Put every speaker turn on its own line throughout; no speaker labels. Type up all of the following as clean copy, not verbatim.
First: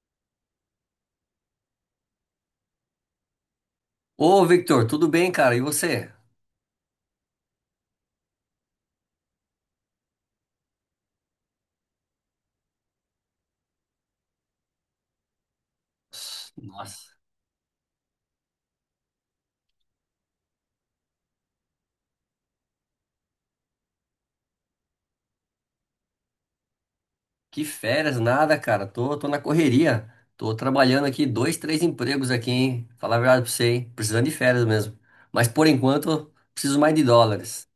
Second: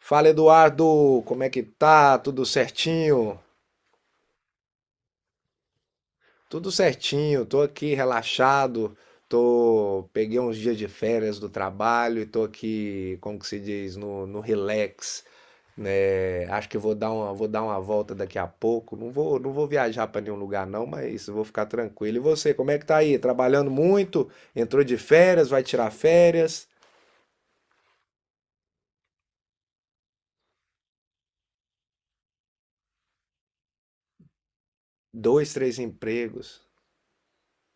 Fala Eduardo, como é que tá? Tudo certinho?
Ô, Victor, tudo bem, cara? E você?
Tudo certinho, tô aqui relaxado, tô peguei uns dias de férias do trabalho e tô aqui, como que se diz, no relax, né? Acho que
Nossa,
vou dar uma volta daqui a pouco. Não vou viajar para nenhum lugar não, mas vou ficar tranquilo. E você, como é que tá aí? Trabalhando muito? Entrou de férias? Vai tirar férias?
que férias, nada, cara. Tô na correria. Tô trabalhando aqui dois, três empregos aqui, hein? Falar a verdade pra você, hein? Precisando de férias mesmo. Mas
Dois,
por
três
enquanto,
empregos.
preciso mais de dólares.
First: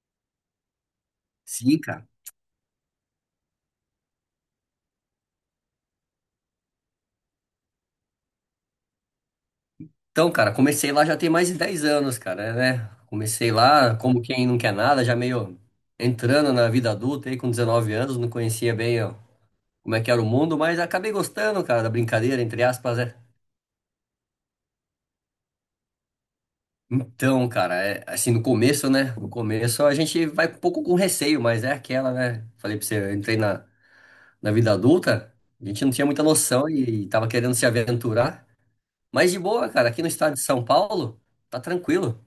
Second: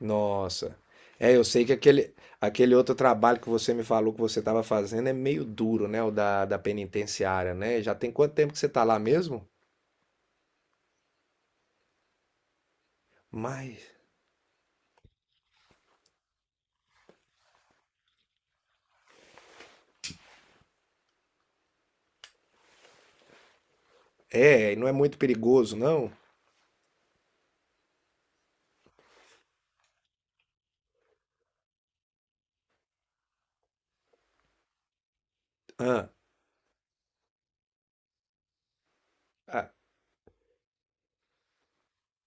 Nossa. É, eu sei que
Sim, cara.
aquele outro trabalho que você me falou que você estava fazendo é meio duro, né? O da penitenciária, né? Já tem quanto tempo que você tá lá mesmo?
Então, cara, comecei lá já tem mais de 10 anos, cara, né? Comecei
Mas.
lá como quem não quer nada, já meio entrando na vida adulta aí com 19 anos, não conhecia bem ó, como é que era o mundo, mas acabei gostando, cara, da brincadeira, entre aspas, né?
É, e não é muito perigoso, não?
Então, cara, é, assim, no começo, né? No começo a gente vai um pouco com receio, mas é aquela, né? Falei pra você, eu entrei na vida adulta, a gente não tinha
Ah,
muita noção e tava querendo se aventurar. Mas de
ah,
boa, cara, aqui no estado de São Paulo, tá tranquilo,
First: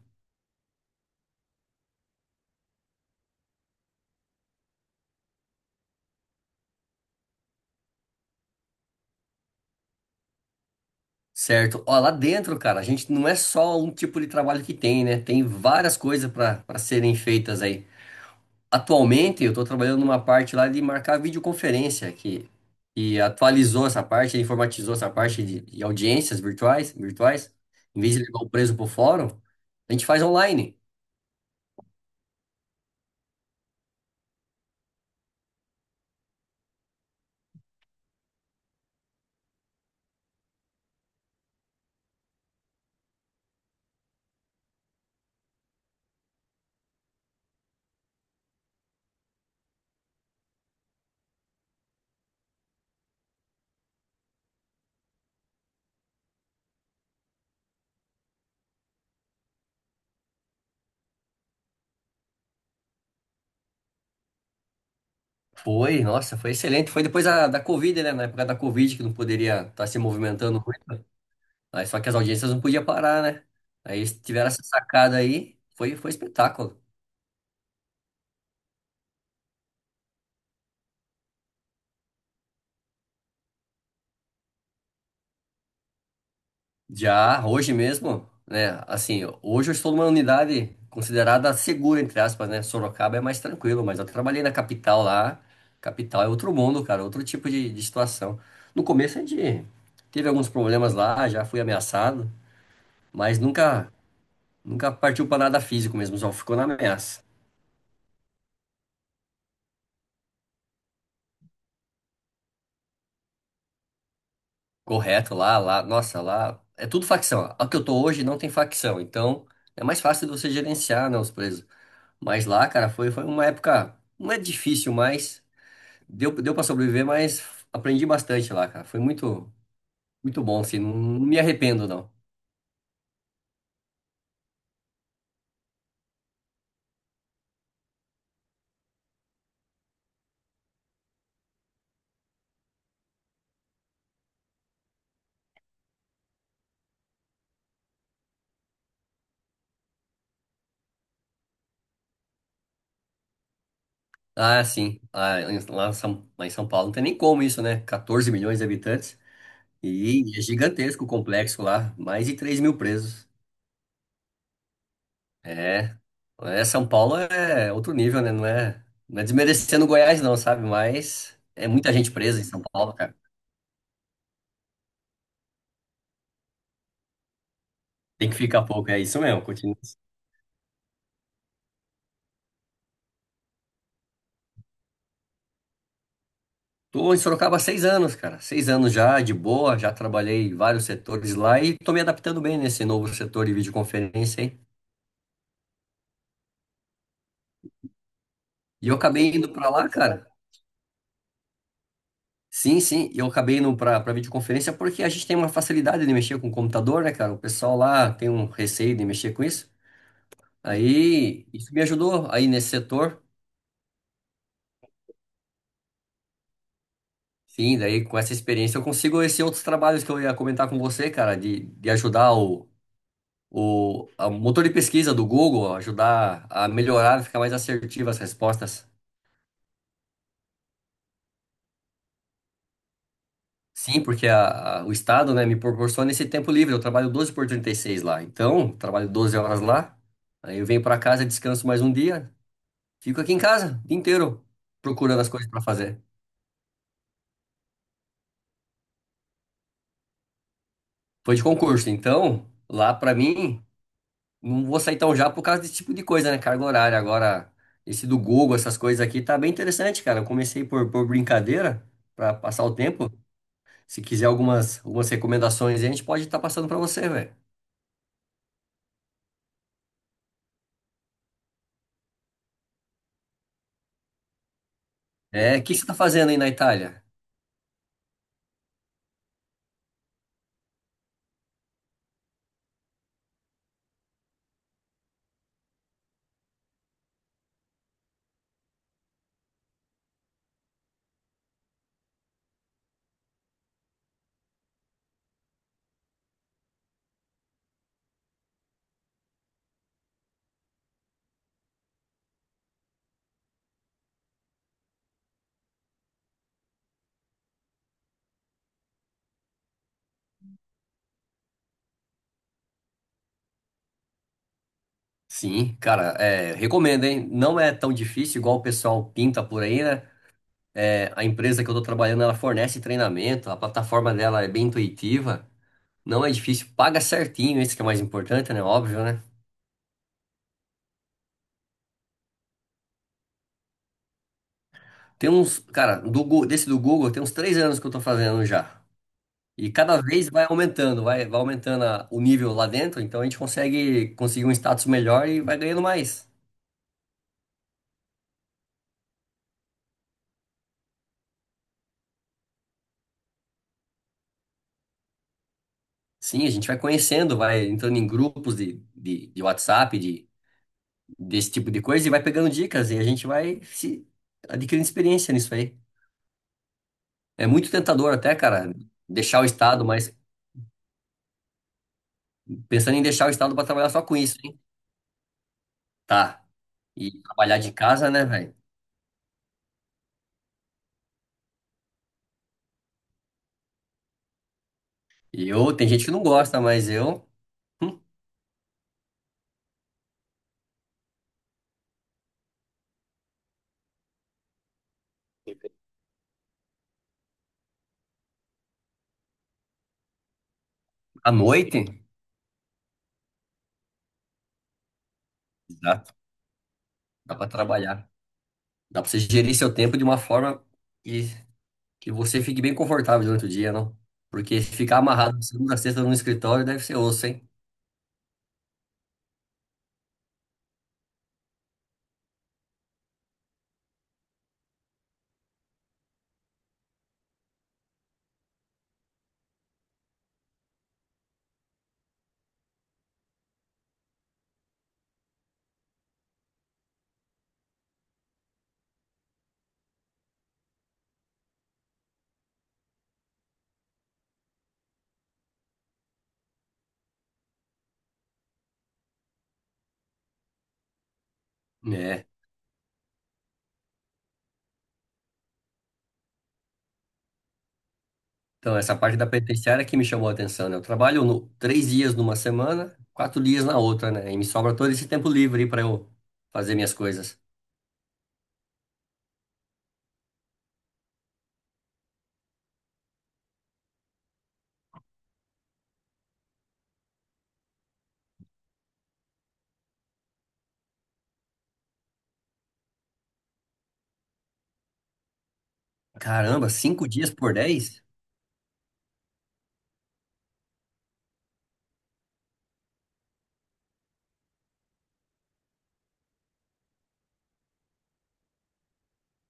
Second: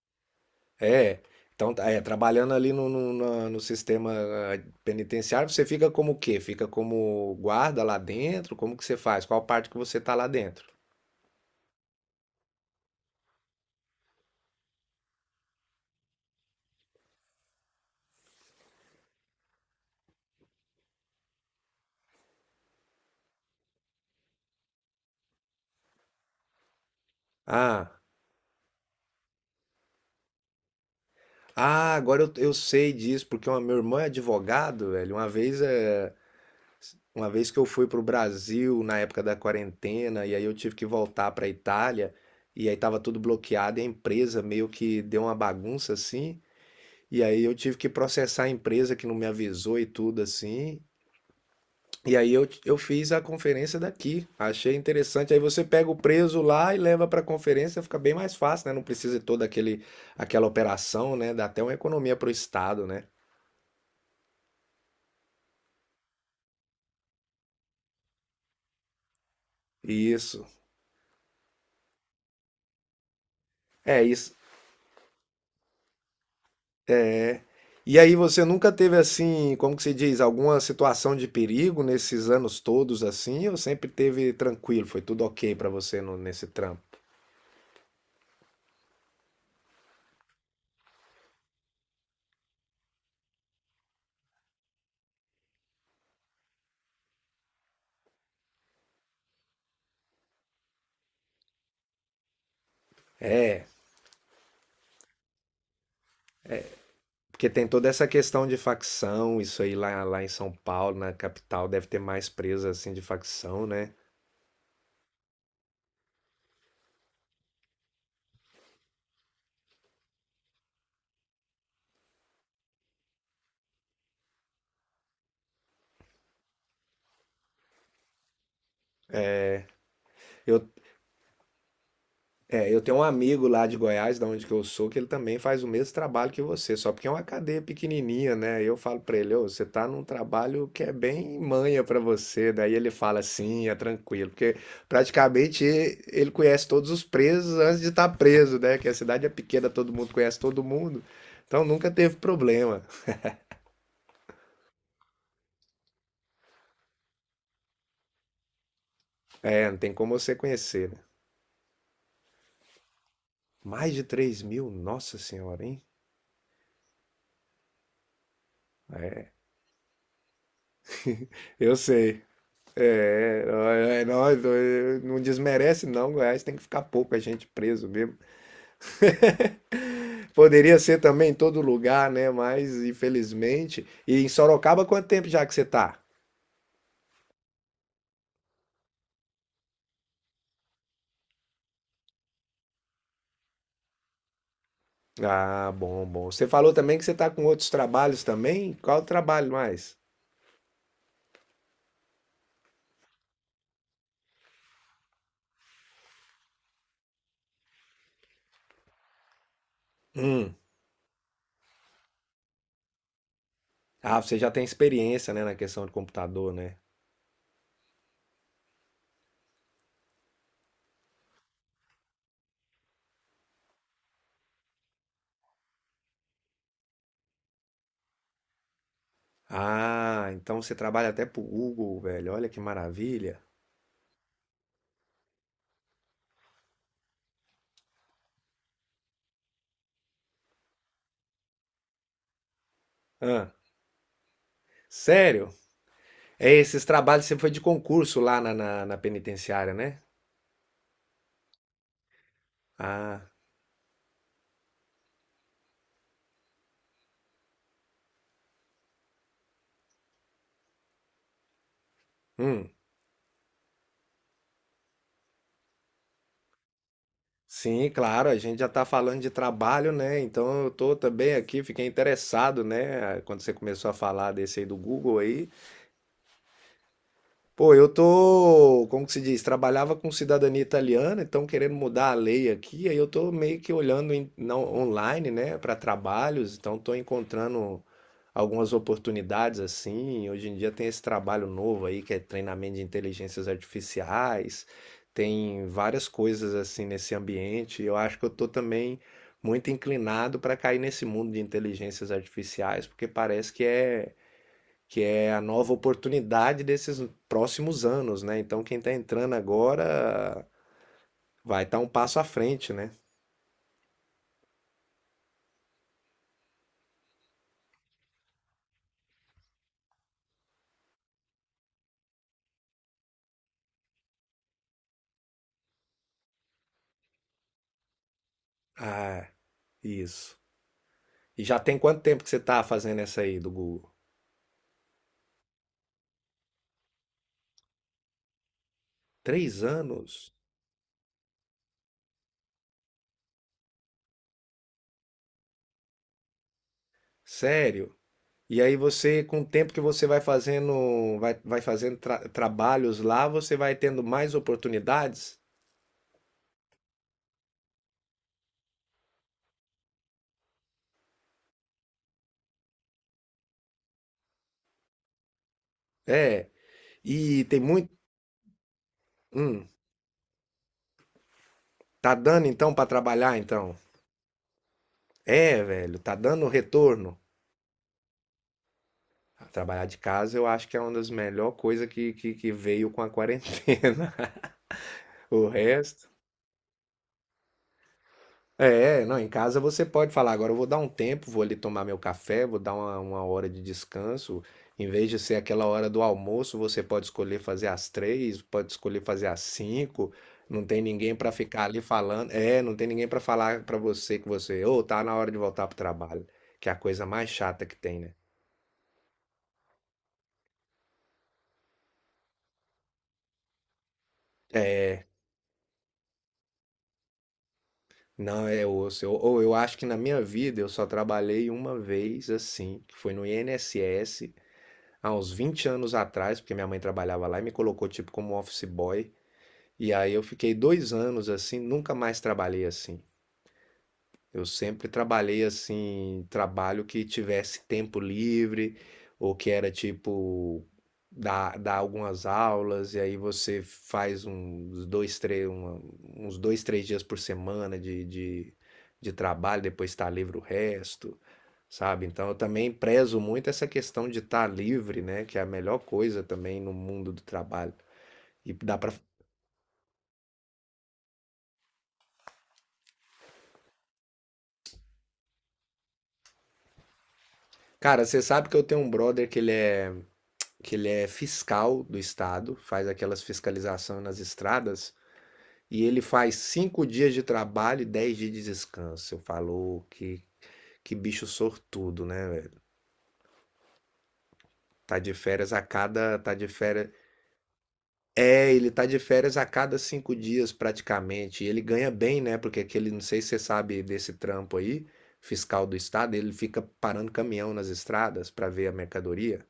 é. Então, tá, é, trabalhando ali no sistema ah, penitenciário, você fica como o quê? Fica como guarda lá dentro? Como que você faz? Qual parte que você tá lá dentro?
certo? Ó, lá dentro, cara, a gente não é só um tipo de trabalho que tem, né? Tem várias coisas pra para serem feitas aí. Atualmente eu estou trabalhando numa parte lá de marcar videoconferência que e atualizou essa parte, informatizou essa parte de audiências virtuais, virtuais. Em
Ah,
vez de levar o preso para o fórum, a gente faz online.
ah, agora eu sei disso, porque uma, meu irmão é advogado, velho. Uma vez que eu fui para o Brasil na época da quarentena, e aí eu tive que voltar para a Itália, e aí estava tudo bloqueado, e a empresa meio que deu uma bagunça assim, e aí eu tive que processar a empresa que não me avisou e tudo assim. E aí eu fiz a conferência daqui, achei interessante. Aí você pega o preso lá e leva para a conferência, fica bem mais fácil, né? Não precisa de toda aquele, aquela operação, né? Dá até uma economia para o Estado, né?
Foi, nossa, foi excelente. Foi depois da Covid, né? Na época da Covid que não poderia estar se
Isso.
movimentando muito. Aí, só que as audiências não podiam parar, né? Aí
É
eles
isso.
tiveram essa sacada aí, foi espetáculo.
É. E aí você nunca teve assim, como que se diz, alguma situação de perigo nesses anos todos assim, ou sempre teve tranquilo, foi tudo ok pra você nesse trampo?
Já hoje mesmo, né? Assim, hoje eu estou numa unidade considerada segura, entre aspas, né? Sorocaba é mais tranquilo, mas eu trabalhei na capital lá. Capital é outro mundo, cara, outro tipo de situação. No começo a gente teve alguns problemas lá, já fui ameaçado, mas
É,
nunca partiu para nada físico mesmo, só ficou na ameaça.
porque tem toda essa questão de facção, isso aí lá em São Paulo, na capital, deve ter mais presa assim de facção, né?
Correto, lá, nossa, lá é tudo facção. A que eu tô hoje não tem facção, então é mais fácil de você gerenciar, né, os presos. Mas lá, cara, foi uma época, não é difícil, mas. Deu para sobreviver, mas aprendi bastante lá, cara. Foi muito, muito bom,
Eu
assim. Não, não me arrependo, não.
É, eu tenho um amigo lá de Goiás, da onde que eu sou, que ele também faz o mesmo trabalho que você, só porque é uma cadeia pequenininha, né? Eu falo pra ele, ô, você tá num trabalho que é bem manha pra você. Daí ele fala assim, é tranquilo, porque praticamente ele conhece todos os presos antes de estar preso, né? Que a cidade é pequena, todo mundo conhece todo mundo, então nunca teve problema.
Ah, sim. Lá, em São Paulo não tem nem como isso, né? 14 milhões de habitantes.
É, não tem como você
E é
conhecer, né?
gigantesco o complexo lá. Mais de 3.000 presos.
Mais de 3 mil, nossa senhora, hein?
É. É, São Paulo é outro nível, né? Não é desmerecendo Goiás, não, sabe? Mas é
Eu
muita gente
sei.
presa em São Paulo, cara.
É, é nóis, é, não desmerece não, Goiás tem que ficar pouca gente preso mesmo.
Tem que ficar pouco. É isso mesmo. Continua assim.
Poderia ser também em todo lugar, né? Mas infelizmente. E em Sorocaba, quanto tempo já que você tá?
Tô em Sorocaba há 6 anos, cara. Seis anos já, de boa. Já trabalhei em vários setores lá e tô me adaptando bem nesse novo setor de videoconferência, hein?
Ah, bom, bom. Você falou também que você tá com outros trabalhos também?
E eu
Qual o
acabei indo
trabalho
pra lá,
mais?
cara. Sim, sim. E eu acabei indo pra videoconferência porque a gente tem uma facilidade de mexer com o computador, né, cara? O pessoal lá tem um receio de mexer com isso.
Hum.
Aí, isso me ajudou aí nesse setor.
Ah, você já tem experiência, né, na questão de computador, né?
Sim, daí com essa experiência eu consigo esses outros trabalhos que eu ia comentar com você, cara, de ajudar o motor de pesquisa do Google ajudar a melhorar, ficar mais assertivo as respostas.
Ah, então você trabalha até pro Google, velho. Olha que maravilha.
Sim, porque o Estado, né, me proporciona esse tempo livre. Eu trabalho 12 por 36 lá. Então, trabalho 12 horas lá. Aí eu venho para casa, descanso mais um dia. Fico aqui em
Ah,
casa o dia inteiro procurando as
sério?
coisas para fazer.
É, esses trabalhos sempre foi de concurso lá na penitenciária, né?
Foi de concurso. Então, lá para
Ah,
mim, não vou sair tão já por causa desse tipo de coisa, né? Carga horária. Agora, esse do Google, essas coisas aqui, tá bem interessante, cara. Eu comecei por brincadeira, para passar
hum.
o tempo. Se quiser algumas recomendações, aí, a gente pode estar passando para você, velho.
Sim, claro, a gente já está falando de trabalho, né? Então eu tô também aqui, fiquei interessado, né? Quando você começou a falar desse aí do Google aí,
É, o que você tá fazendo aí na Itália?
pô, eu tô, como que se diz, trabalhava com cidadania italiana, então querendo mudar a lei aqui, aí eu tô meio que olhando online, né, para trabalhos, então tô encontrando algumas oportunidades assim. Hoje em dia tem esse trabalho novo aí que é treinamento de inteligências artificiais, tem várias coisas assim nesse ambiente. Eu acho que eu tô também muito inclinado para cair nesse mundo de inteligências artificiais, porque parece que é a nova oportunidade desses próximos anos, né? Então quem está entrando agora vai estar um passo à frente, né?
Sim, cara, é, recomendo, hein? Não é tão difícil igual o pessoal pinta por aí, né? É, a empresa que eu tô trabalhando, ela fornece treinamento, a plataforma dela é bem intuitiva, não é difícil, paga certinho, isso que é mais importante, né? Óbvio, né?
Ah, isso. E já tem quanto tempo que você está fazendo essa aí do Google?
Tem uns, cara, desse do Google, tem uns 3 anos que eu tô fazendo já.
Três
E cada vez
anos?
vai aumentando o nível lá dentro, então a gente consegue conseguir um status melhor e vai ganhando mais.
Sério? E aí você, com o tempo que você vai fazendo, vai, vai fazendo trabalhos lá, você vai tendo mais oportunidades?
Sim, a gente vai conhecendo, vai entrando em grupos de WhatsApp, desse tipo de coisa, e vai pegando dicas, e a gente vai se adquirindo experiência nisso aí.
É. E
É
tem
muito
muito.
tentador até, cara, deixar o
Hum,
estado, mas
tá dando então para
pensando em deixar o
trabalhar
estado para
então?
trabalhar só com isso, hein?
É, velho, tá
Tá.
dando
E
retorno.
trabalhar de casa, né, velho?
Trabalhar de casa eu acho que é uma das melhor coisas que veio com a quarentena. O
E eu, tem gente
resto.
que não gosta, mas eu, hum,
É, não, em casa você pode falar, agora eu vou dar um tempo, vou ali tomar meu café, vou dar uma hora de descanso. Em vez de ser aquela hora do almoço, você pode escolher fazer às três, pode escolher fazer às cinco. Não tem ninguém para
à
ficar
noite,
ali falando. É, não tem ninguém para falar para você que você, ô, tá na hora de voltar pro
exato,
trabalho. Que é a coisa mais
dá para
chata que tem,
trabalhar.
né?
Dá para você gerir seu tempo de uma forma que Que você fique bem confortável durante o dia, não? Porque se ficar
É,
amarrado de segunda a sexta no escritório deve ser osso, hein?
não, é osso. Ou eu acho que na minha vida eu só trabalhei uma vez assim, que foi no INSS, há uns 20 anos atrás, porque minha mãe trabalhava lá e me colocou tipo como office boy. E aí eu fiquei 2 anos assim, nunca mais trabalhei assim. Eu sempre trabalhei assim, trabalho que tivesse tempo livre, ou que era tipo dar algumas aulas, e aí você faz uns dois, três, uns dois, três dias por semana de trabalho, depois está livre o resto, sabe? Então
É.
eu também prezo muito essa questão de estar livre, né? Que é a melhor coisa também no mundo do trabalho. E dá
Então,
pra.
essa parte da penitenciária que me chamou a atenção, né? Eu trabalho 3 dias numa semana, 4 dias na outra, né? E me sobra todo esse tempo livre para eu fazer minhas coisas.
Cara, você sabe que eu tenho um brother que ele é fiscal do estado, faz aquelas fiscalização nas estradas, e ele faz 5 dias de trabalho e 10 dias de descanso. Eu falo que bicho sortudo, né, velho? Tá de férias a cada. Tá de
Caramba,
férias.
5 dias por 10?
É, ele tá de férias a cada 5 dias praticamente. E ele ganha bem, né? Porque aquele, não sei se você sabe desse trampo aí, fiscal do estado, ele fica parando caminhão nas estradas para ver a mercadoria.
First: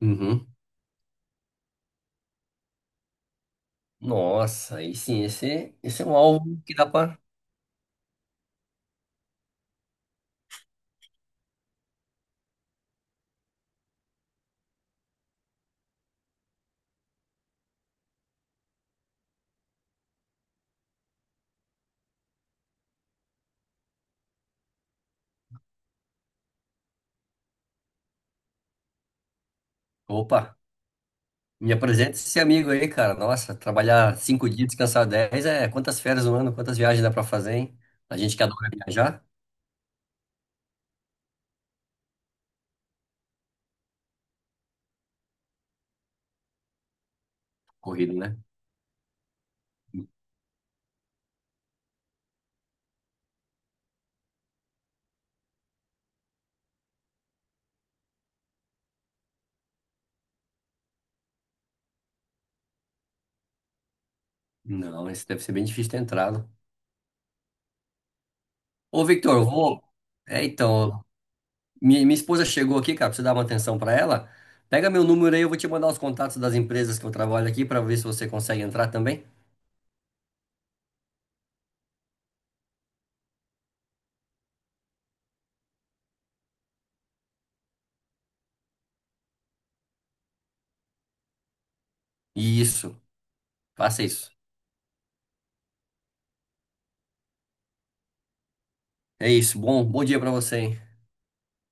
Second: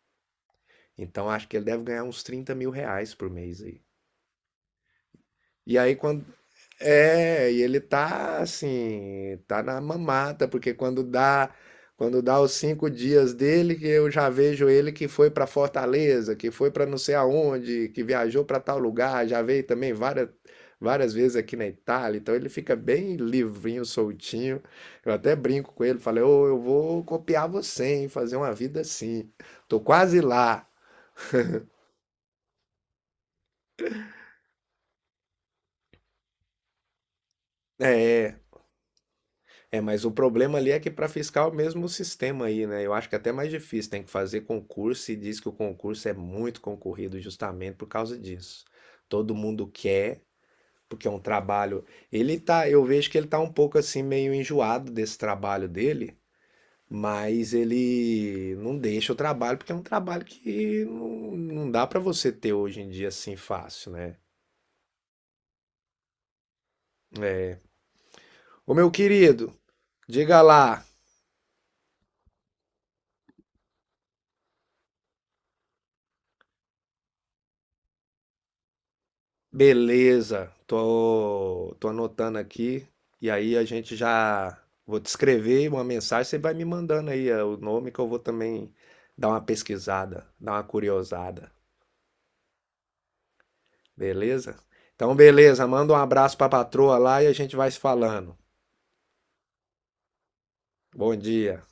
Uhum.
Então acho que ele deve ganhar uns 30 mil reais por mês aí.
Nossa, aí sim, esse,
E aí,
esse é um
quando,
alvo que dá pra.
é, e ele tá assim, tá na mamata, porque quando dá os 5 dias dele, que eu já vejo ele que foi pra Fortaleza, que foi pra não sei aonde, que viajou pra tal lugar, já veio também várias vezes aqui na Itália, então ele fica bem livrinho, soltinho. Eu até brinco com ele, falei, ô, eu vou copiar você, hein, fazer uma vida assim. Tô quase
Opa,
lá.
me apresenta esse amigo aí, cara. Nossa, trabalhar 5 dias, descansar 10, é quantas férias no ano, quantas viagens dá pra fazer, hein? A gente
É.
que adora viajar.
É, mas o problema ali é que para fiscal mesmo o mesmo sistema aí, né? Eu acho que é até mais difícil, tem que fazer concurso e diz que o concurso é muito concorrido justamente por
Corrido,
causa
né?
disso. Todo mundo quer, porque é um trabalho. Ele tá, eu vejo que ele tá um pouco assim meio enjoado desse trabalho dele, mas ele não deixa o trabalho porque é um trabalho que não dá para você ter hoje em dia assim fácil, né?
Não, esse deve ser bem difícil ter entrado.
É. Ô meu
Ô, Victor, eu é.
querido,
Vou.
diga
É,
lá.
então, minha esposa chegou aqui, cara, pra você dar uma atenção pra ela. Pega meu número aí, eu vou te mandar os contatos das empresas que eu trabalho aqui pra ver se você consegue entrar também.
Beleza, tô anotando aqui e aí a gente já vou te escrever uma mensagem, você vai me mandando aí o nome que eu vou também dar uma pesquisada, dar uma curiosada,
Isso, faça isso.
beleza? Então beleza, manda um abraço pra patroa lá e a gente vai se falando.
É isso, bom dia pra você, hein?
Bom dia.